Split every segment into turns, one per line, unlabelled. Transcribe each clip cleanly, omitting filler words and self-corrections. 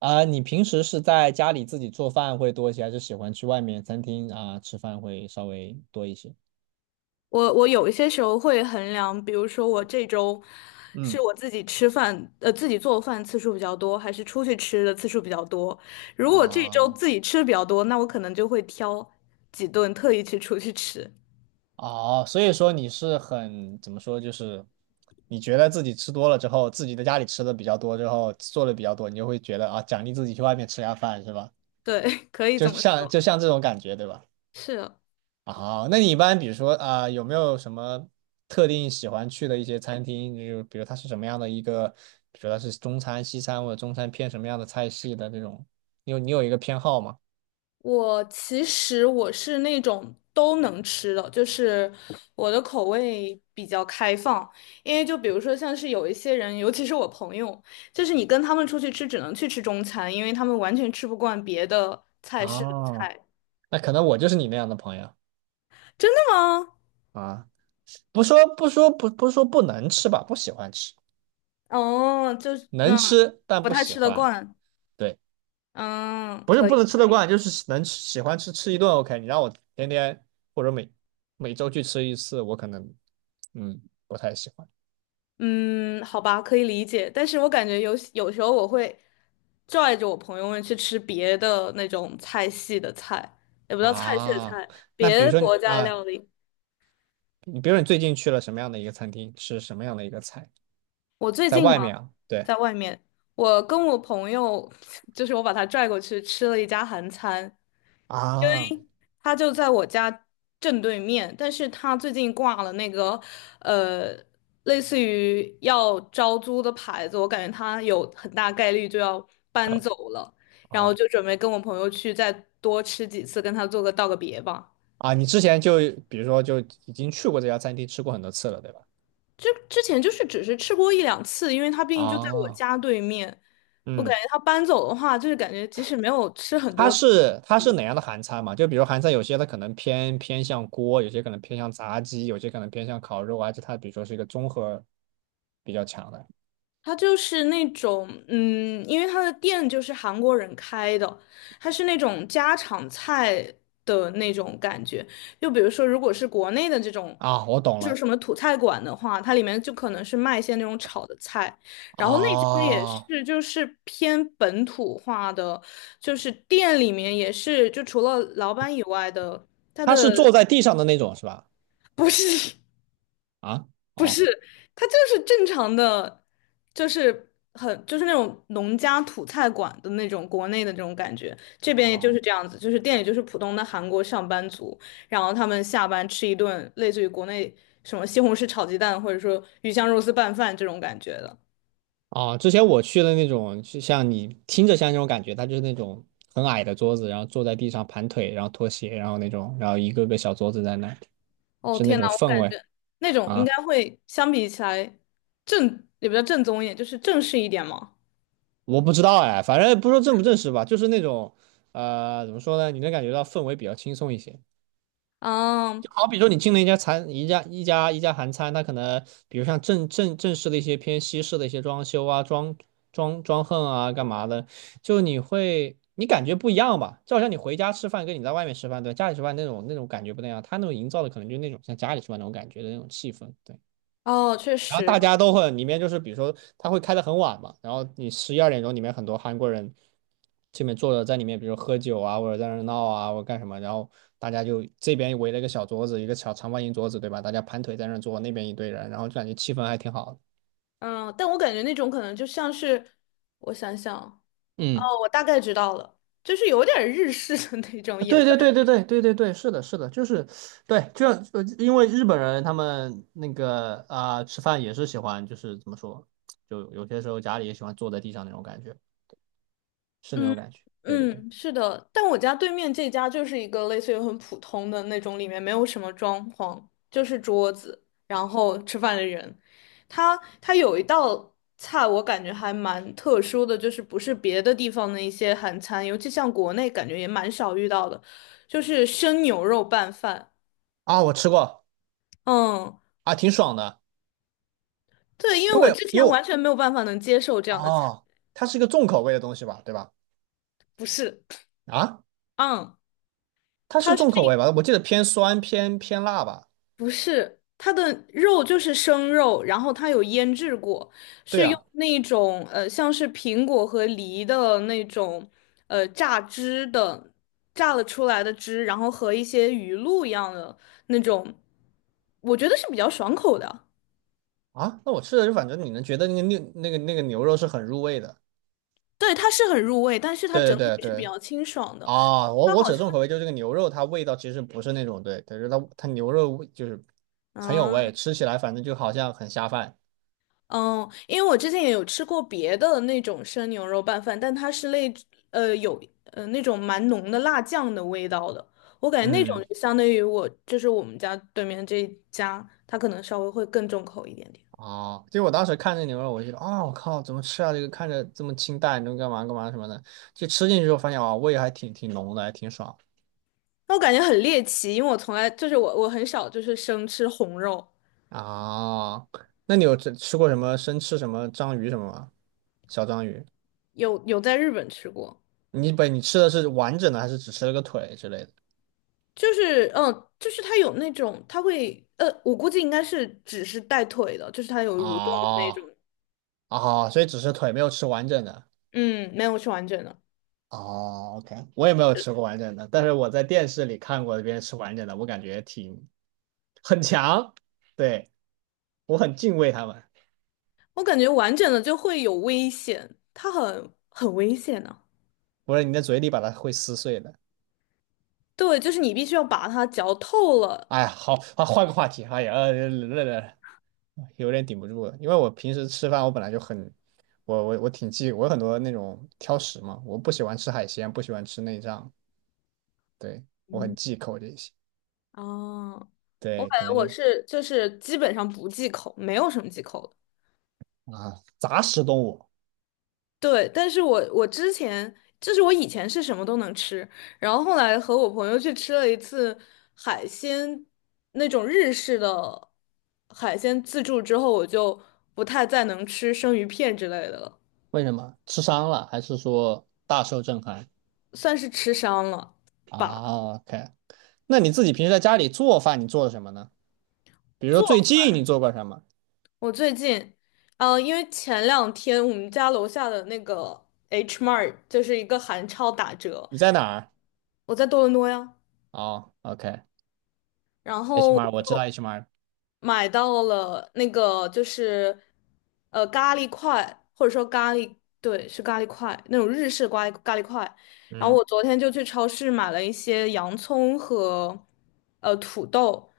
啊、你平时是在家里自己做饭会多一些，还是喜欢去外面餐厅啊、吃饭会稍微多一些？
我有一些时候会衡量，比如说我这周是
嗯。
我自己吃饭，自己做饭次数比较多，还是出去吃的次数比较多。如果这周
啊。
自己吃的比较多，那我可能就会挑几顿特意去出去吃。
哦，所以说你是很，怎么说，就是你觉得自己吃多了之后，自己在家里吃的比较多之后，做的比较多，你就会觉得啊，奖励自己去外面吃下饭是吧？
对，可以
就
这么
像
说，
就像这种感觉，对吧？
是。
啊，那你一般比如说啊、有没有什么特定喜欢去的一些餐厅？就比如它是什么样的一个，比如它是中餐、西餐，或者中餐偏什么样的菜系的这种？你有一个偏好吗？
我其实是那种都能吃的，就是我的口味比较开放。因为就比如说像是有一些人，尤其是我朋友，就是你跟他们出去吃，只能去吃中餐，因为他们完全吃不惯别的菜式的
啊，
菜。
那可能我就是你那样的朋友。
真的吗？
啊，不是说不能吃吧，不喜欢吃，
哦，就是
能吃但
不
不
太
喜
吃得
欢，
惯。
对。
嗯，
不是
可
不
以。
能吃得惯，就是能吃喜欢吃吃一顿 OK,你让我天天或者每周去吃一次，我可能嗯不太喜欢。
嗯，好吧，可以理解，但是我感觉有时候我会拽着我朋友们去吃别的那种菜系的菜，也不叫菜系的
啊，
菜，
那
别
比如
的
说
国
你
家
啊，
料理。
你比如说你最近去了什么样的一个餐厅，吃什么样的一个菜，
我最
在
近
外
嘛，
面啊，对
在外面，我跟我朋友，就是我把他拽过去吃了一家韩餐，
啊
他就在我家正对面，但是他最近挂了那个，呃，类似于要招租的牌子，我感觉他有很大概率就要搬
啊
走了，然后
啊，
就准备跟我朋友去再多吃几次，跟他道个别吧。
你之前就比如说就已经去过这家餐厅吃过很多次了，对吧？
就之前就是只是吃过一两次，因为他毕竟就在我
啊，
家对面，我感
嗯。
觉他搬走的话，就是感觉即使没有吃很
它
多次。
是它是哪样的韩餐嘛？就比如韩餐有些它可能偏向锅，有些可能偏向炸鸡，有些可能偏向烤肉啊，就它比如说是一个综合比较强的。
它就是那种，因为它的店就是韩国人开的，它是那种家常菜的那种感觉。就比如说，如果是国内的这种，
啊，我懂
就是
了。
什么土菜馆的话，它里面就可能是卖一些那种炒的菜，然后那家也
啊，
是就是偏本土化的，就是店里面也是，就除了老板以外的，他
它是
的
坐在地上的那种是吧？
不是。
啊。哦。
是，它就是正常的，就是就是那种农家土菜馆的那种国内的这种感觉，这边也就是
哦。
这样子，就是店里就是普通的韩国上班族，然后他们下班吃一顿类似于国内什么西红柿炒鸡蛋或者说鱼香肉丝拌饭这种感觉的。
哦，之前我去的那种，就像你听着像那种感觉，它就是那种很矮的桌子，然后坐在地上盘腿，然后脱鞋，然后那种，然后一个个小桌子在那，
哦
是那
天呐，
种
我
氛
感
围。
觉那种应
啊。
该会相比起来也比较正宗一点，就是正式一点嘛。
我不知道哎，反正不说正不正式吧，就是那种，怎么说呢？你能感觉到氛围比较轻松一些。
嗯，
就好比说你进了一家餐一家一家一家韩餐，它可能比如像正式的一些偏西式的一些装修啊、装横啊、干嘛的，就你会你感觉不一样吧？就好像你回家吃饭跟你在外面吃饭，对，家里吃饭那种感觉不那样，他那种营造的可能就是那种像家里吃饭那种感觉的那种气氛，对。
哦，确
然后
实，
大家都会里面就是，比如说他会开的很晚嘛，然后你十一二点钟里面很多韩国人这边坐着在里面，比如喝酒啊，或者在那儿闹啊，或者干什么，然后大家就这边围了一个小桌子，一个小长方形桌子，对吧？大家盘腿在那儿坐，那边一堆人，然后就感觉气氛还挺好的。
嗯，但我感觉那种可能就像是，我想想，哦，
嗯。
我大概知道了，就是有点日式的那种，
啊
也
对
算
对对对对对对对，是的，是的，就是，对，就因为日本人他们那个啊、吃饭也是喜欢，就是怎么说，就有些时候家里也喜欢坐在地上那种感觉，是那种
嗯
感觉。对对对。
嗯，是的。但我家对面这家就是一个类似于很普通的那种，里面没有什么装潢，就是桌子，然后吃饭的人。他有一道菜，我感觉还蛮特殊的，就是不是别的地方的一些韩餐，尤其像国内感觉也蛮少遇到的，就是生牛肉拌饭。
啊，我吃过。
嗯。
啊，挺爽的，
对，因为
因
我
为
之
因
前
为
完
我
全没有办法能接受这样的菜，
哦，它是一个重口味的东西吧，对吧？
不是，
啊，
嗯，
它是
它是
重口
一
味吧？我记得偏酸偏辣吧？
不是它的肉就是生肉，然后它有腌制过，
对
是用
啊。
那种像是苹果和梨的那种呃榨汁的榨了出来的汁，然后和一些鱼露一样的那种，我觉得是比较爽口的。
啊，那我吃的就反正你能觉得那个牛那个牛肉是很入味的，
对，它是很入味，但是它
对对
整体
对
是比
对。
较清爽的。
啊，我
它
我指
好
的
像，
重口味就是这个牛肉，它味道其实不是那种对，但是它牛肉味就是很有
嗯。
味，吃起来反正就好像很下饭。
嗯，因为我之前也有吃过别的那种生牛肉拌饭，但它是有那种蛮浓的辣酱的味道的，我感觉那种
嗯。
就相当于就是我们家对面这一家，它可能稍微会更重口一点点。
哦，就我当时看这牛肉，我就觉得啊，我靠，怎么吃啊？这个看着这么清淡，你能干嘛干嘛什么的，就吃进去之后发现啊，味还挺挺浓的，还挺爽。
那我感觉很猎奇，因为我从来就是我很少就是生吃红肉，
啊，那你有吃吃过什么生吃什么章鱼什么吗？小章鱼？
有在日本吃过，
你不，你吃的是完整的，还是只吃了个腿之类的？
就是它有那种它会呃我估计应该是只是带腿的，就是它有蠕动的那
哦。
种，
哦，所以只是腿没有吃完整的。
嗯没有吃完整的。
哦，OK,我也没有吃过完整的，但是我在电视里看过别人吃完整的，我感觉挺很强，对，我很敬畏他们。
我感觉完整的就会有危险，它很危险呢、
不是你的嘴里把它会撕碎的。
对，就是你必须要把它嚼透了。
哎呀，好，好，换个话题。哎呀，有点顶不住了，因为我平时吃饭我本来就很，我挺忌，我有很多那种挑食嘛，我不喜欢吃海鲜，不喜欢吃内脏，对，我很
嗯，
忌口这些。
啊，我
对，
感
可
觉
能就
就是基本上不忌口，没有什么忌口的。
啊，杂食动物。
对，但是我之前就是我以前是什么都能吃，然后后来和我朋友去吃了一次海鲜那种日式的海鲜自助之后，我就不太再能吃生鱼片之类的了，
为什么？吃伤了还是说大受震撼？
算是吃伤了吧。
啊，OK。那你自己平时在家里做饭，你做了什么呢？比如说最近你做过什么？
我最近，因为前两天我们家楼下的那个 H Mart 就是一个韩超打折，
你在哪儿？
我在多伦多呀，
哦OK，HMR，
然后我
我知道
就
HMR。
买到了那个就是咖喱块，或者说咖喱，对，是咖喱块那种日式咖喱块。然后
嗯，
我昨天就去超市买了一些洋葱和土豆，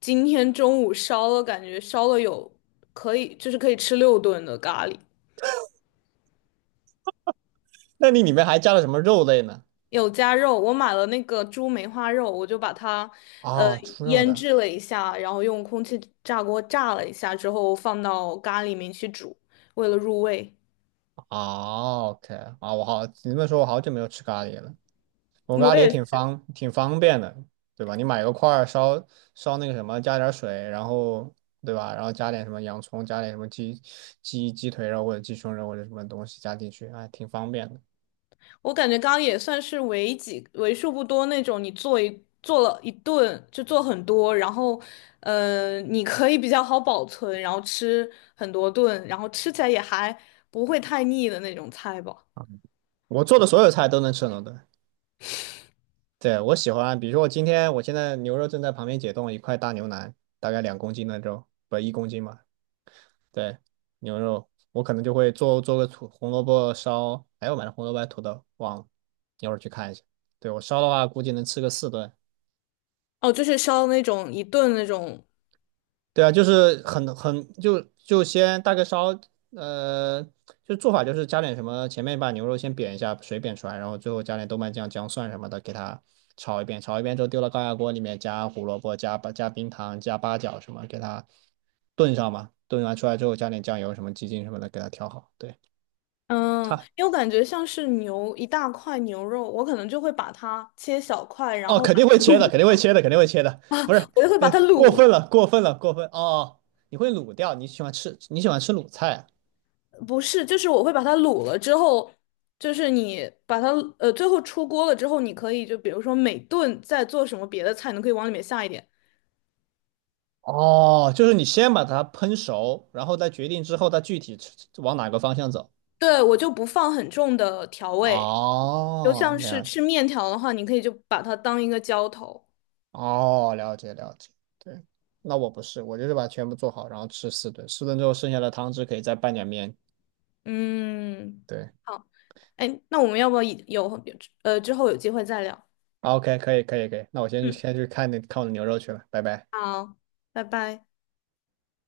今天中午烧了，感觉烧了有可以就是可以吃六顿的咖喱。
那你里面还加了什么肉类呢？
有加肉，我买了那个猪梅花肉，我就把它呃
啊、猪肉
腌
的。
制了一下，然后用空气炸锅炸了一下之后放到咖喱里面去煮，为了入味。
哦，OK。啊，我好，你这么说，我好久没有吃咖喱了。我咖
我
喱也挺
也
方，挺方便的，对吧？你买个块儿烧那个什么，加点儿水，然后对吧？然后加点什么洋葱，加点什么鸡鸡腿肉或者鸡胸肉或者什么东西加进去，哎，挺方便的。
我感觉刚刚也算是为数不多那种你做了一顿就做很多，然后你可以比较好保存，然后吃很多顿，然后吃起来也还不会太腻的那种菜吧。
我做的所有菜都能吃很多顿。对，我喜欢，比如说我今天，我现在牛肉正在旁边解冻，一块大牛腩，大概两公斤的肉，不，一公斤嘛。对，牛肉，我可能就会做个土红萝卜烧，哎，我买的红萝卜还是土豆，忘了，一会儿去看一下。对，我烧的话，估计能吃个四顿。
哦，就是烧那种一顿那种
对啊，就是很就先大概烧，呃，就做法就是加点什么，前面把牛肉先煸一下，水煸出来，然后最后加点豆瓣酱、姜蒜什么的，给它炒一遍，炒一遍之后丢到高压锅里面，加胡萝卜、加八加冰糖、加八角什么，给它炖上嘛。炖完出来之后加点酱油什么、鸡精什么的，给它调好。对。
嗯，
差
因为我感觉像是一大块牛肉，我可能就会把它切小块，然
哦，
后
肯定会切的，肯定会切的，肯定会切的，不是，
我就会把它
过
卤
分
了。
了，过分了，过分哦！你会卤掉，你喜欢吃，你喜欢吃卤菜啊。
不是，就是我会把它卤了之后，就是你把它最后出锅了之后，你可以就比如说每顿再做什么别的菜，你可以往里面下一点。
哦，就是你先把它烹熟，然后再决定之后它具体吃往哪个方向走。
对，我就不放很重的调味，就
哦，
像是
了
吃
解。
面条的话，你可以就把它当一个浇头。
哦，了解，了解，对。那我不是，我就是把全部做好，然后吃四顿，四顿之后剩下的汤汁可以再拌点面。
嗯，
对
好，哎，那我们要不要之后有机会再聊？
，OK,可以，可以，可以，那我先去
嗯，
先去看那看我的牛肉去了，拜拜。
好，拜拜。